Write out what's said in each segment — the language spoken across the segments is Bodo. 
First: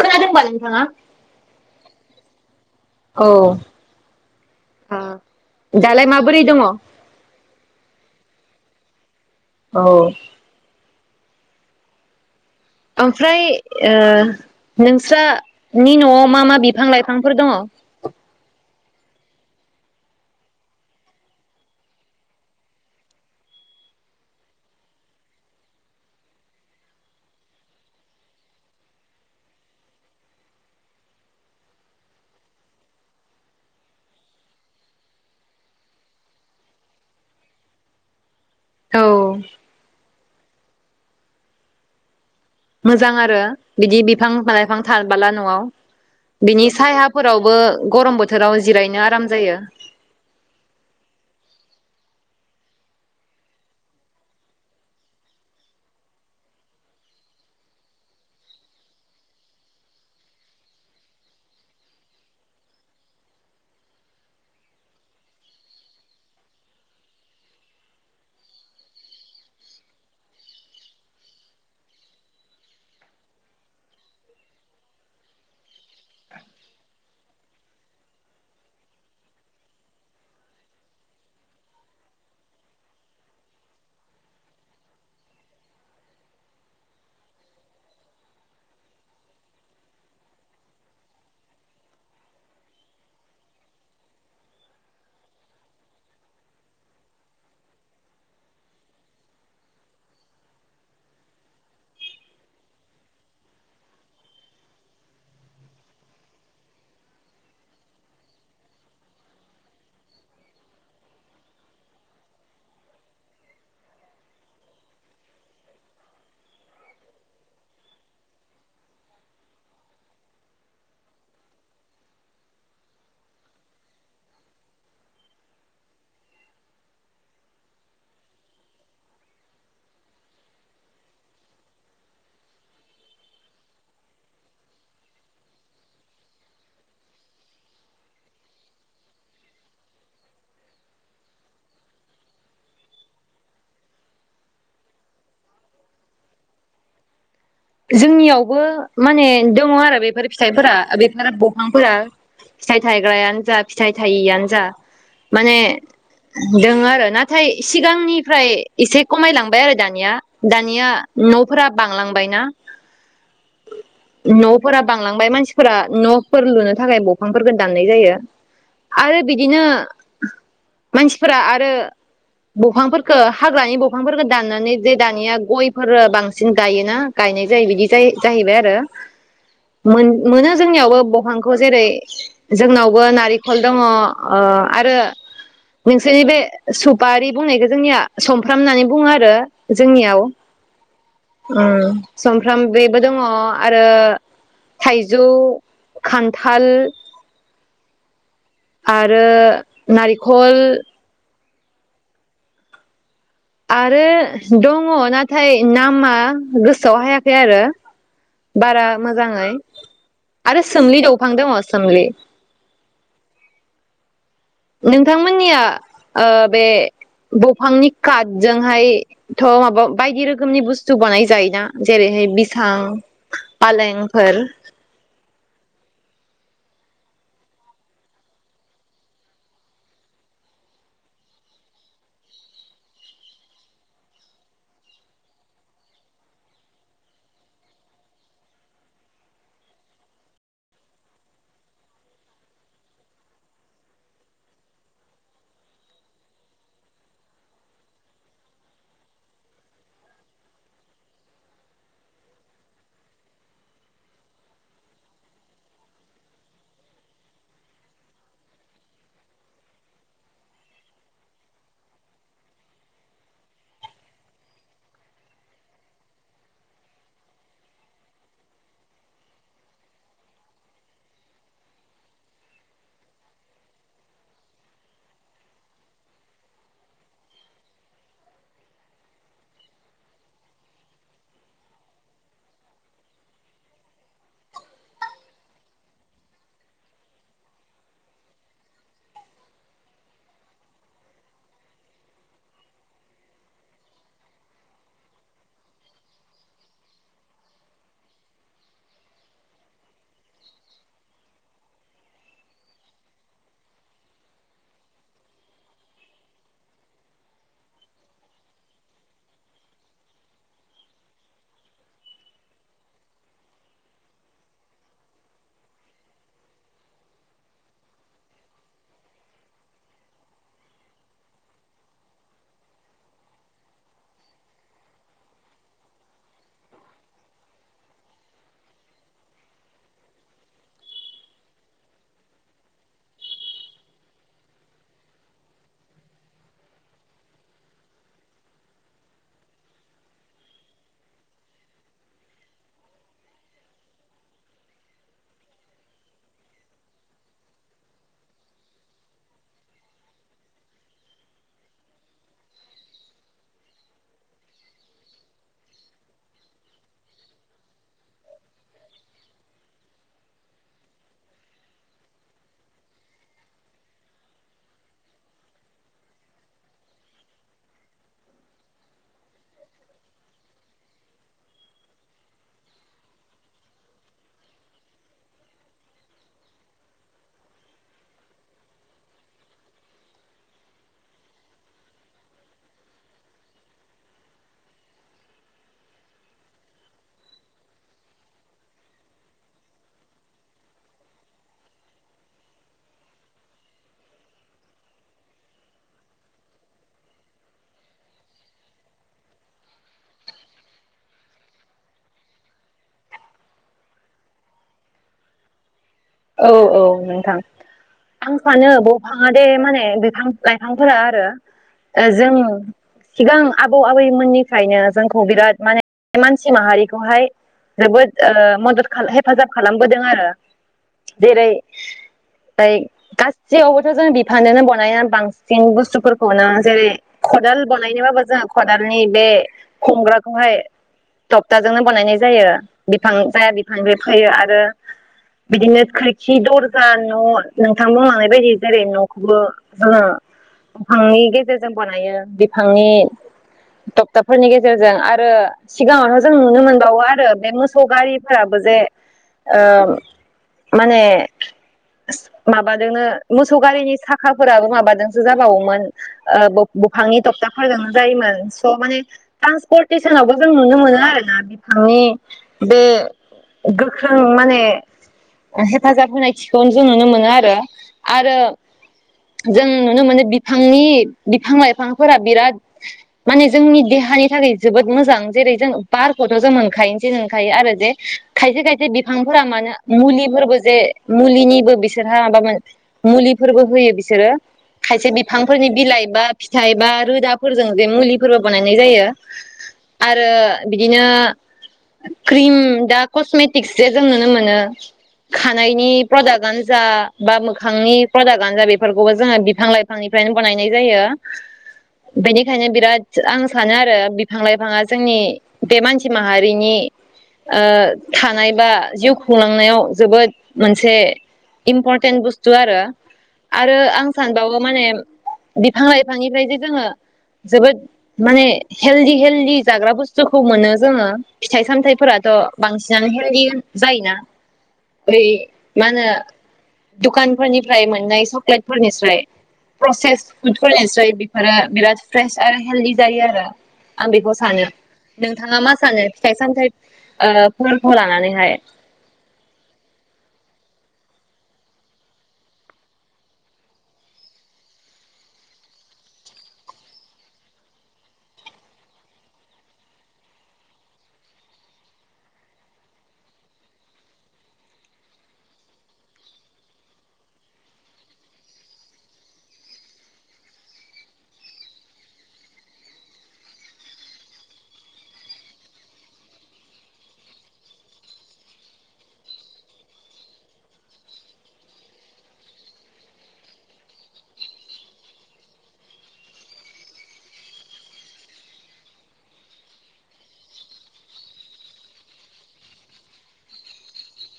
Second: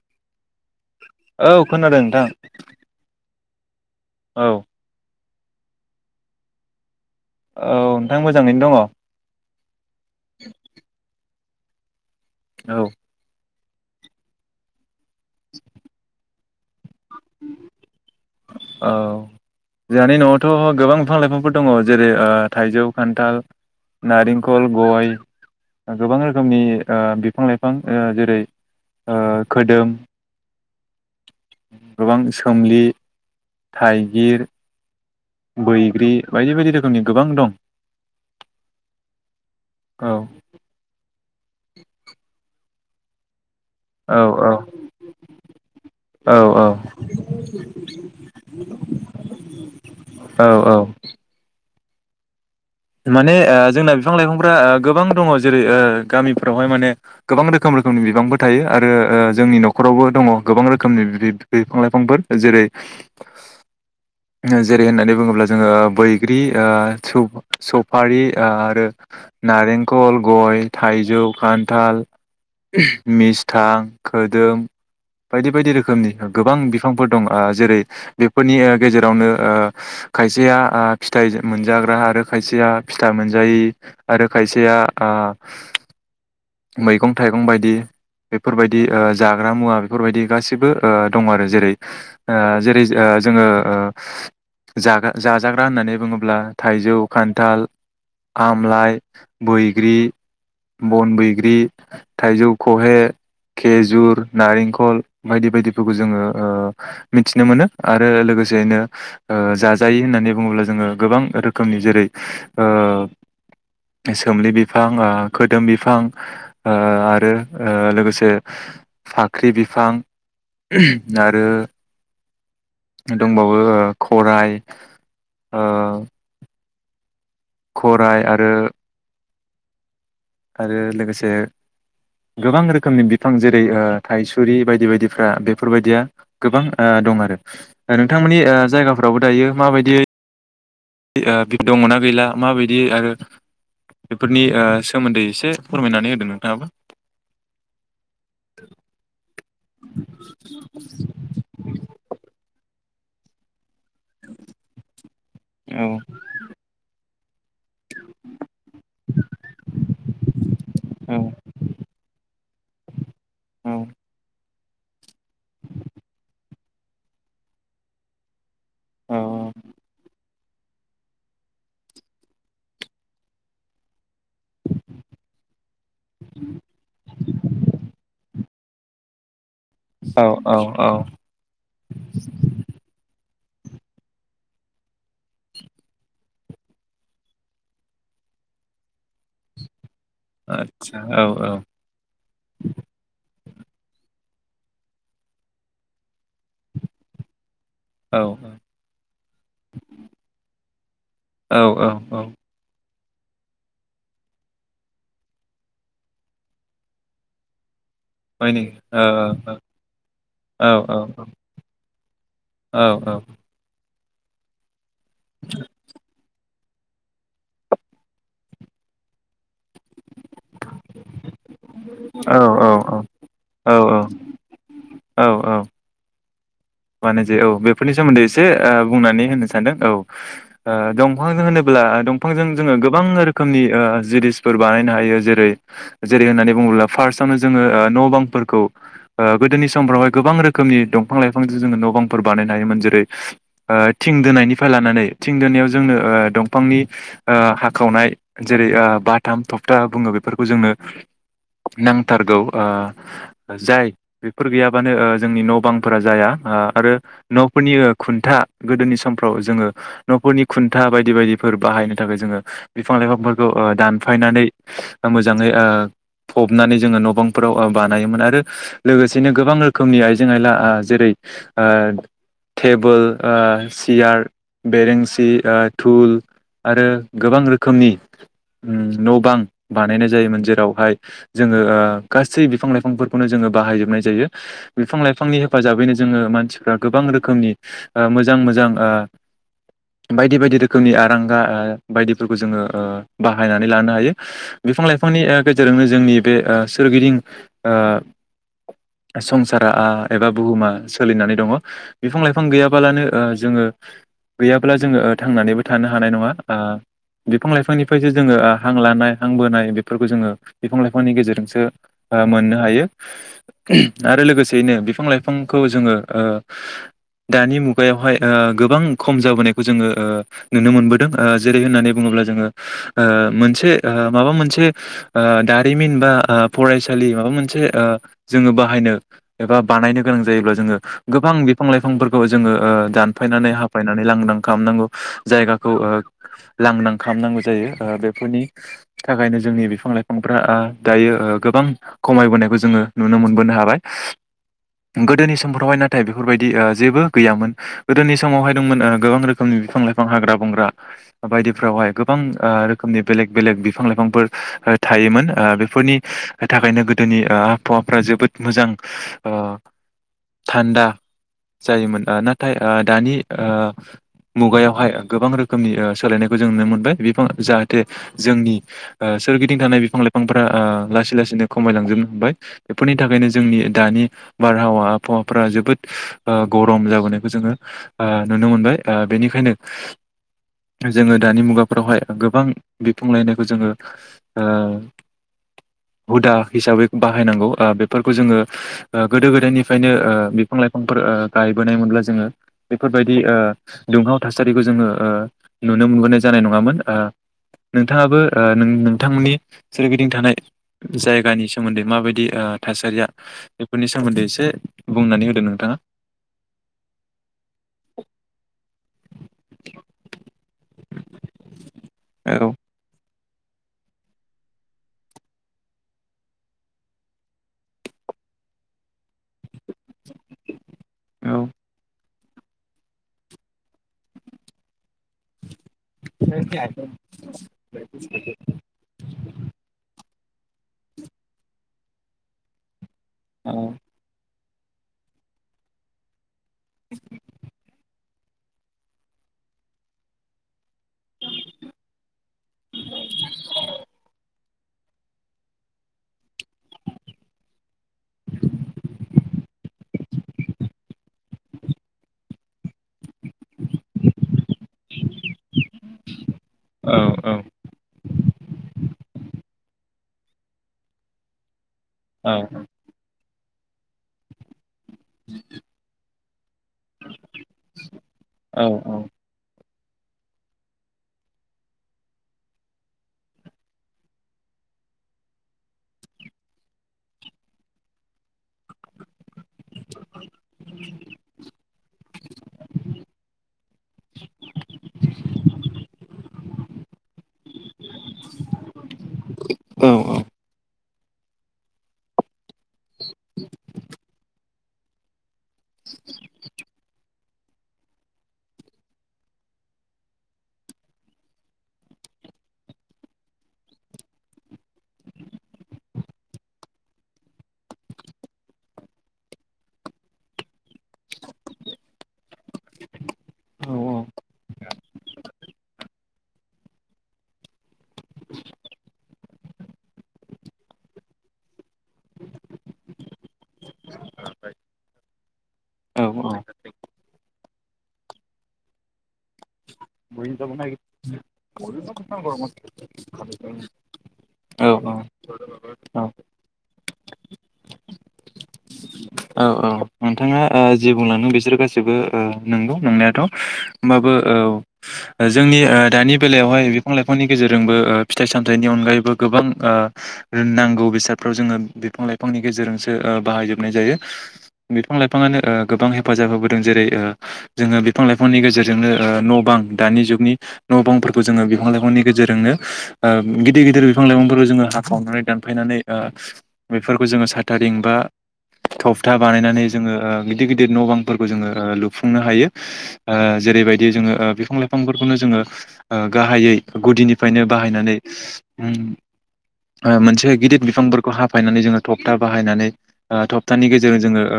खोनादों बा नोंथांङा? औ खोनादों नोंथां। औ औ दालाय माबोरै दङ? औ नोंथां मोजाङैनो दङ। औ ओमफ्राय ओ नोंस्रा नि न'आव मा मा बिफां लाइफांफोर दङ? औ जोंहानि न'आवथ' गोबां बिफां लाइफांफोर दङ। जेरै ओ थाइजौ, खान्थाल, नारेंखल, गय गोबां रोखोमनि ओ बिफां लाइफां ओ जेरै ओ खोदोम गोबां सोमलि। थाइगिर, बैग्रि बायदि बायदि रोखोमनि गोबां दं। औ औ मोजां आरो। बिदि औ बिफां औ लाइफां थाबाला न'आव। औ बिनि औ सायाफोरावबो गरम बोथोराव जिरायनो आराम जायो। औ औ माने ओ जोंना बिफां लाइफांफोरा ओ गोबां दङ जेरै ओ गामिफ्रावहाय माने गोबां रोखोम रोखोमनि बिफांफोर थायो आरो ओ जोंनि न'खरावबो दङ गोबां रोखोमनि ब्रि बिद बिफां लाइफांफोर जेरै नो जेरै होननानै बुङोब्ला जोङो बैग्रि ओ स-सफारि आरो नारेंखल, गय, थाइजौ, खान्थाल, मिस्थां, खोदोम बायदि बायदि रोखोमनि गोबां बिफांफोर दं ओ जेरै बेफोरनि गेजेरावनो ओ खायसेया आ फिथाइ मोनजाग्रा आरो खायसेया फिथा मोनजायै आरो खायसेया आ मैगं-थाइगं बायदि बेफोरबायदि ओ जाग्रा मुवा बेफोरबायदि गासिबो ओ दं आरो जेरै ओ जेरै जो ओ जोङो ओ जागा जाजाग्रा होननानै बुङोब्ला थाइजौ, खान्थाल, आमलाइ, बैग्रि बनबै ग्रि, थाइजौ खहे, खेजुर, नारेंखल बायदि बायदिफोरखौ जोङो ओ मिथिनो मोनो आरो लोगोसेयैनो ओ जाजायै होननानै बुङोब्ला जोङो गोबां रोखोमनि जेरै ओ सोमलि बिफां, आ खोदोम बिफां आ आरो ओ लोगोसे फाख्रि बिफां आरो दंबावो ओ खराय ओ खराइ आरो आरो लोगोसे गोबां रोखोमनि बिफां जेरै ओ थायसुरि बायदि बायदिफ्रा बेफोरबायदिया गोबां ओ दं आरो नोंथांमोननि ओ जायगाफ्रावबो दायो माबायदियै दि ओ दंना गैला माबायदि आरो बेफोरनि ओ सोमोन्दै एसे फोरमायनानै होदों नोंथाङाबो जोंनियावबो माने दङ आरो बेफोर फिथाइफोरा बेफोर ब'फांफोरा फिथाय थायग्रायानो जा फिथाइ थायिआनो जा माने औ दोङो आरो नाथाय सिगांनिफ्राय एसे खमायलांबाय आरो दानिया दानिया न'फोरा बांलांबायना औ न'फोरा बांलांबाय मानसिफोरा न'फोर लुनो थाखाय ब'फांफोरखौ दाननाय जायो। आरो बिदिनो मानसिफोरा आरो ब'फांफोरखौ हाग्रानि ब'फांफोरखौ दाननानै जे दानिया गयफोर बांसिन गायोना गायनाय जायो बिदि जाय जाहैबाय आरो मोन मोनो औ औ जोंनियावबो बहांखौ जेरै जोंनावबो नारि खल दङ ओ आरो नोंसोरनि बे सुपारि बुंनायखौ जोंनिया समफ्राम होननानै बुङो आरो जोंनियाव आदसा औ औ ओ ओंफ्राम बेबो दङ। अ आरो थाइजौ, खान्थाल औ औ आरो नारिखल औ औ औ आरो दङ नाथाय नामा गोसोआव हायाखै आरो माने बारा औ मोजाङै आरो औ सोमलि दौफां दङ सोमलि औ औ नोंथांमोननिया ओ बे ब'फांनि काथजोंहाय थ' माबा बायदि रो रोखोमनि बुस्थु बानाय जायोना जेरैहाय औ बिसां, औ फालेंफोर औ औ बानाय जायो औ बेफोरनि सोमोन्दै एसे बुंनानै होननो सानदों औ ओ दंफांजों होनोब्ला ओ दंफांजों जोङो गोबां रोखोमनि ओ जिनिसफोर बानायनो हायो जेरै जेरै होननानै बुङोब्ला फार्सआवनो जोङो न' बांफोरखौ ओ गोदोनि समफ्रावहाय गोबां रोखोमनि दंफां लाइफां जोङो न' बांफोर बानायनो हायोमोन जेरै ओ थिं दोनायनिफ्राय लानानै थिं दोनायाव जोंनो ओ दंफांनि ओ हाखावनाय जेरै ओ बाथाम थखथा बुङो, बेफोरखौ जोंनो नांथारगौ ओ जाय बेफोर गैयाबानो जोंनि ओ न' बांफोरा जाया ओ आरो न'फोरनि खुन्था गोदोनि समफ्राव जोङो न'फोरनि खुन्था बायदि बायदिफोर बाहायनो थाखाय जोङो बिफां लाइफांफोरखौ ओ दानफायनानै मोजाङै ओ फबनानै जोङो न' बांफोराव ओ बानायोमोन आरो लोगोसेनो गोबां रोखोमनि आइजें आयला आ जेरै ओ टेबोल ओ सियार बेरेंसि ओ थुल आरो गोबां रोखोमनि उम न' बां बानायनाय जायोमोन जेरावहाय जोङो ओ गासै बिफां लाइफांफोरखौनो जोङो बाहायजोबनाय जायो बिफां लाइफांनि हेफाजाबैनो जोङो मानसिफ्रा गोबां रोखोमनि ओ मोजां मोजां ओ बायदि बायदि रोखोमनि आरांगा ओ बायदिफोरखौ जोङो ओ बाहायनानै लानो हायो बिफां लाइफांनि ओ गेजेरजोंनो जोंनि बे ओ सोरगिदिं ओ संसारा आ एबा बुहुमा सोलिनानै दङ बिफां-लाइफां गैयाबालानो ओ जोङो गैयाब्ला जोङो ओ थांनानैबो थानो हानाय नङा आ बिफां लाइफांनिफ्रायसो जोङो ओ हां लानाय हां बोनाय बेफोरखौ जोङो बिफां-लाइफांनि गेजेरजोंसो ओ मोननो हायो आरो लोगोसेयैनो बिफां-लाइफां खौ जोङो ओ दानि मुगायावहाय ओ गोबां खम जाबोनायखौ जोङो ओ नुनो मोनबोदों ओ जेरै होननानै बुङोब्ला जोङो ओ मोनसे ओ माबा मोनसे ओ दारिमिन बा ओ फरायसालि माबा मोनसे ओ जोङो बाहायनो एबा बानायनो गोनां जायोब्ला जोङो गोबां बिफां-लाइफांफोरखौ जोङो ओ दानफायनानै हाफायनानै लांदां खालामनांगौ जायगाखौ ओ लांदां खालामनांगौ जायो ओ बेफोरनि थाखायनो जोंनि बिफां-लाइफांफ्रा आ दायो ओ गोबां खमायबोनायखौ जोङो नुनो मोनबोनो हाबाय गोदोनि समफोरावहाय नाथाय बेफोरबायदि ओ जेबो गैयामोन गोदोनि समावहाय दंमोन ओ गोबां रोखोमनि बिफां लाइफां हाग्रा बंग्रा बायदिफ्रावहाय गोबां आ रोखोमनि बेलेग बेलेग बिफां-लाइफांफोर ओ थायोमोन ओ बेफोरनि थाखायनो गोदोनि आ आबहावाफ्रा जोबोद मोजां आ थान्दा जायोमोन आ नाथाय आ दानि आ मुगायावहाय गोबां रोखोमनि ओ सोलायनायखौ जों नुनो मोनबाय बिफां जाहाथे जोंनि ओ सोरगिदिं थानाय बिफां लाइफांफोरा आ लासै लासैनो खमायलांजोबनो हबाय बेफोरनि थाखायनो जोंनि दानि बारहावा आबहावाफ्रा जोबोद ओ गरम जाबोनायखौ जोङो ओ नुनो मोनबाय ओ बेनिखायनो जोङो दानि मुगाफ्रावहाय गोबां बिफां गायनायखौ जोङो ओ हुदा हिसाबै बाहायनांगौ ओ बेफोरखौ जोङो ओ गोदो गोदायनिफ्रायनो ओ बिफां लाइफांफोर ओ गायबोनायमोनब्ला जोङो बेफोरबायदि ओ दुंहाव थासारिखौ जोङो ओ नुनो मोनबोनाय जानाय नङामोन। ओ नोंथाङाबो ओ नों नोंथांमोननि सोरगिदिं थानाय जायगानि सोमोन्दै माबायदि ओ थासारिया बे बेफोरनि सोमोन्दै एसे बुंनानै होदो नोंथाङा। औ औ नोंथां आं सानो दंफाङा दे माने बिफां लाइफांफोरा आरो जों औ सिगां आबौ आबैमोननिफ्रायनो जोंखौ बिराद माने मानसि माहारिखौहाय जोबोद ओ मदद खा हेफाजाब खालामबोदों आरो। औ जेरै ओमफाइ गासैयावबोथ' जों बिफानजोंनो बनायनानै बां सिन औ बुस्थुफोरखौनो जेरै खदाल बनायनोबाबो जोङो खदालनि बे हमग्रा बेखौहाय तकथाजोंनो बनायनाय जायो। बिफां जाया बिफां बे फैयो आरो ओ बिदिनो खै खि दरजा न' नोंथांमोनालाय बे बादि जेरै न'खैबो जोङो दंफांनि गेजेरजों बनायो बिफांनि थक थाब फोरनि गेजेरजों आरो सिगाङावनो जों नुनो मोनबावो आरो बे मोसौ गारिफोराबो जे ओ माने माबाजोंनो मोसौ गारिनि साखाफोराबो माबाजोंसो जाबावोमोन ओ बब बबफांनि औ दक्थाफोरजोंनो जायोमोन स' माने ट्रान्सपर्टेसनावबो जों नुनो मोनो आरो ना बिब फांनि बे गोख्रों माने [inaudible] ओ हेफाजाब होननाय थिखौनो जों नुनो मोनो आरो आरो औ जों नुनो मोनो बिफांनि बिफां लाइफांफोरा बिराद माने जोंनि देहानि थाखाय जोबोद मोजां जेरै जों बारखौथ' जों मोनखायोनसै मोनखायो आरो जे खायसे खायसे बिफां फोरा मानो मुलिब बो जे मुलिनिबो बिसोरहा माबा मो मुलिफोरबो होयो बिसोरो खायसे बिफांफोरनि बिलाइ बा फिथाइ बा रोदाफोरजों जे मुलिफोरबो बानायनाय जायो औ आरो बिदिनो क्रिम दा कस्मेटिक् से जों नुनो मोनो। खानायनि प्रडाक्टआनो जा बा मोखांनि प्रडाक्टआनो जा बेफोरखौबो जोङो बिफां लाइफांनिफ्रायनो बनायनाय जायो। बेनिखायनो बिराद आं सानो आरो बिफां लाइफाङा जोंनि बे मानसि माहारिनि आ थानाय बा जिउ खुंलांनायाव जोबोद मोनसे इम्परटेन्ट बुस्थु आरो। आरो आं सानबावो माने बिफां लाइफांनिफ्राय जे जोङो जोबोद माने हेलदि हेलदि जाग्रा बुस्थुखौ मोनो जोङो फिथाइ सामथायाइफोराथ' बांसिनानो हेलदि जायोना बै मा होनो दुखानफोरनिफ्राय मोननाय चक्लेटफोरनिस्राय प्रसेस फुडफोरनिस्राय बेफोरो औ बिराद फ्रेस आरो हेलदि जायो आरो आं बेखौ औ सानो औ नोंथाङा मा औ सानो फिथाइ सामथाय ओ फोरखौ लानानैहाय? औ औ नोंथाङा ओ जि बुंलांदों बिसोर गासैबो ओ नंगौ नंनायाथ'। होमबाबो औ जोंनि ओ दानि बेलायावहाय बिफां लाइफांनि गेजेरजोंबो ओ फिथाइ सामथाइनि अनगायैबो गोबां ओ‌ नांगौ बेसादफ्राव जोङो बिफां लाइफांनि गेजेरजोंसो ओ बाहायजोबनाय जायो। बिफां लाइफाङानो ओ गोबां हेफाजाब होबोदों जेरै ओ जोङो बिफां लाइफांनि गेजेरजोंनो ओ न' बां दानि जुगनि न' बांफोरखौ जोङो बिफां लाइफांनि गेजेरजोंनो ओ गिदिर गिदिर बिफां लाइफांफोरखौ जोङो हाखावनानै दानफायनानै ओ बेफोरखौ जोङो साथारिं बा थफथा बानायनानै जोङो ओ गिदिर गिदिर न' बांफोरखौ जोङो ओ लुफुंनो हायो ओ जेरैबायदि ओ जोङो बिफां लाइफांफोरखौनो जोङो ओ गाहायै गुदिनिफायनो बाहायनानै उम ओ मोनसे गिदिर बिफांफोरखौ हाफायनानै जोङो थखथा बाहायनानै थक नि गेजेरजों जोङो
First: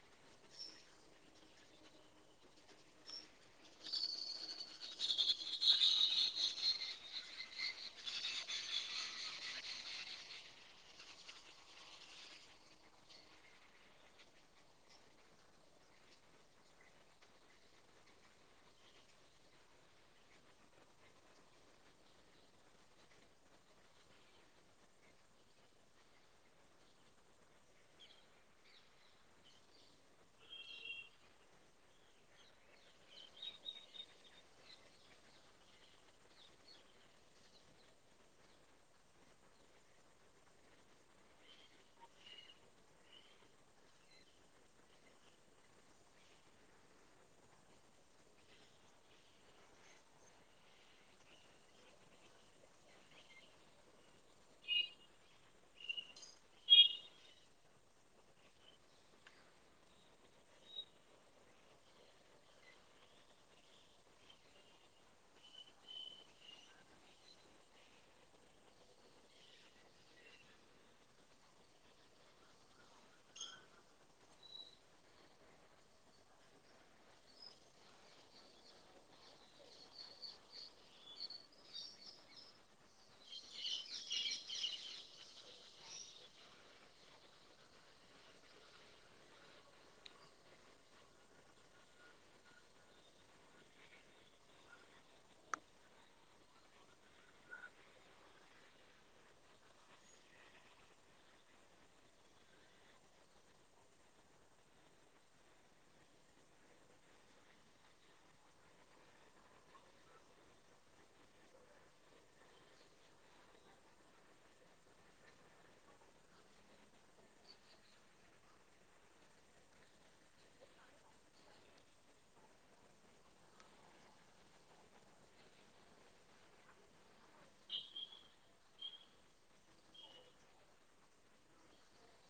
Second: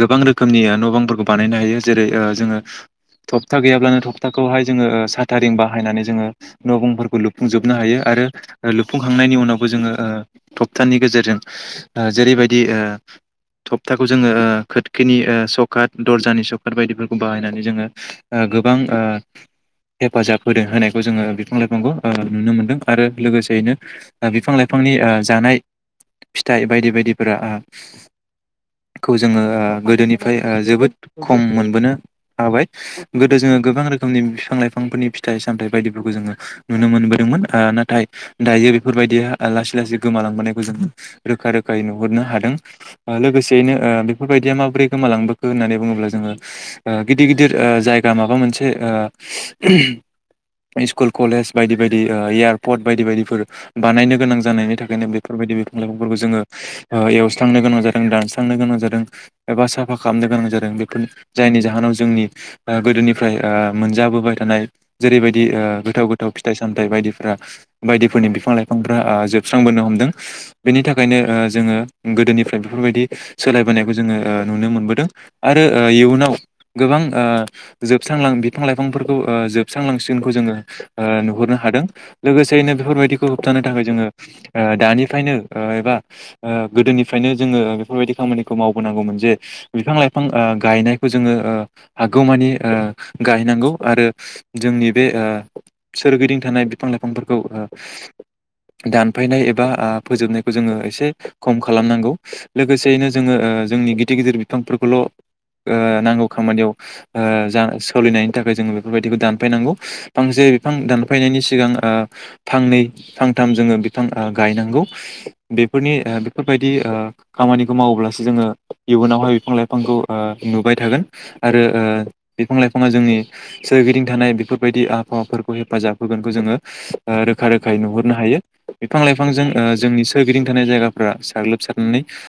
गोबां रोखोमनि न बांफोरखौ बानायनो हायो जेरै ओ जोङो थपथा गैयाब्लानो थप्थाखौहाय जोङो साथारिं बाहायनानै जोङो न बांफोरखौ लुफुंजोबनो हायो आरो लुफुंखांनायनि उनावबो जोङो ओ थप्थानि गेजेरजों ओ जेरैबायदि ओ थप्थाखौ ओ जोङो खोरखिनि ओ सकात दरजानि सकात बायदिफोरखौ बाहायनानै जोङो गोबां ओ हेफाजाब होदों होनायखौ जोङो बिफां लाइफांखौ नुनो मोनदों आरो लोगोसेयैनो बिफां लाइफांनि ओ जानाय फिथ फिथाइ बायदि बायदिफोरा ओ खौ जोङो ओ गोदोनिफाय ओ जोबोद खम मोनबोनो हाबाय गोदो जोङो गोबां रोखोमनि बिफां लाइफांफोरनि फिथाइ सामथाइ बायदिफोरखौ जोङो नुनो मोनबोदोंमोन ओ‌ नाथाय दायो बेफोरबायदिया लासै लासै गोमालांबोनायखौ जोङो रोखा रोखायै नुहरनो हादों ओ‌ लोगोसेयैनो ओ बेफोरबायदिया माबोरै गोमालांबोखो होननानै बुङोब्ला जोङो ओ गिदिर गिदिर‌ ओ जायगा माबा मोनसे ओ‌ स्कुल कलेज बायदि बायदि ओ एयारपर्ट बायदि बायदिफोर बानायनो गोनां जानायनि थाखायनो बेफोरबायदि बिफां लायफां फोरफोरखौ जोङो ओ एवसांनो गोनां जादों दानस्रांनो गोनां जादों एबा साफा खालामनो गोनां जादों बेफोर जायनि जाहोनाव जोंनि गोदोनिफ्राय मोनजाबोबाय थानाय जेरैबायदि ओ गोथाव गोथाव फिथाइ सामथाइ बायदिफोरा बायदिफोरनि बिफां लाइफांफ्रा ओ जोबस्रांबोनो हमदों। बेनि थाखायनो ओ जोङो गोदोनिफ्राय बेफोरबायदि सोलायबोनायखौ जोङो ओ नुनो मोनबोदों आरो ओ इयुनाव गोबां ओ जोबस्रांलां बिफां लाइफांफोरखौ ओ जोबस्रांलांसिगोनखौ जोङो ओ नुहरनो हादों लोगोसेयैनो बेफोरबायदिखौ होबथानो थाखाय जोङो ओ दानिफ्रायनो ओ एबा ओ गोदोनिफ्रायनो जोङो ओ बेफोरबायदि खामानिखौ मावबोनांगौमोन जे बिफां लाइफां ओ गायनायखौ जोङो ओ हागौमानि ओ गायनांगौ आरो जोंनि बे ओ सोरगिदिं थानाय बिफां लाइफांफोरखौ ओ दानफायनाय एबा आ फोजोबनाय जोङो एसे खम खालामनांगौ लोगोसेयैनो जोङो ओ जोंनि गिदिर गिदिर बिफांफोरखौल' ओ नांगौ खामानियाव ओ जा सोलिनायनि थाखाय जोङो बेफोरबायदिखौ दानफायनांगौ फांसे बिफां दानफायनायनि सिगां ओ फांनै फांथाम जोङो बिफां ओ गायनांगौ। बेफोरनि ओ बेफोरबायदि ओ खामानिखौ मावोब्लासो जोङो इयुनावहाय बिफां लाइफांखौ ओ नुबाय थागोन आरो ओ बिफां लाइफाङा जोंनि सोरगिदिं थानाय बेफोरबायदि आबहावाफोरखौ हेफाजाब होगोनखौ जोङो ओ रोखा रोखायै नुहरनो हायो बिफां लाइफांजों ओ जोंनि सो सोरगिदिं थानाय जायगाफ्रा साग्लोबसारनानै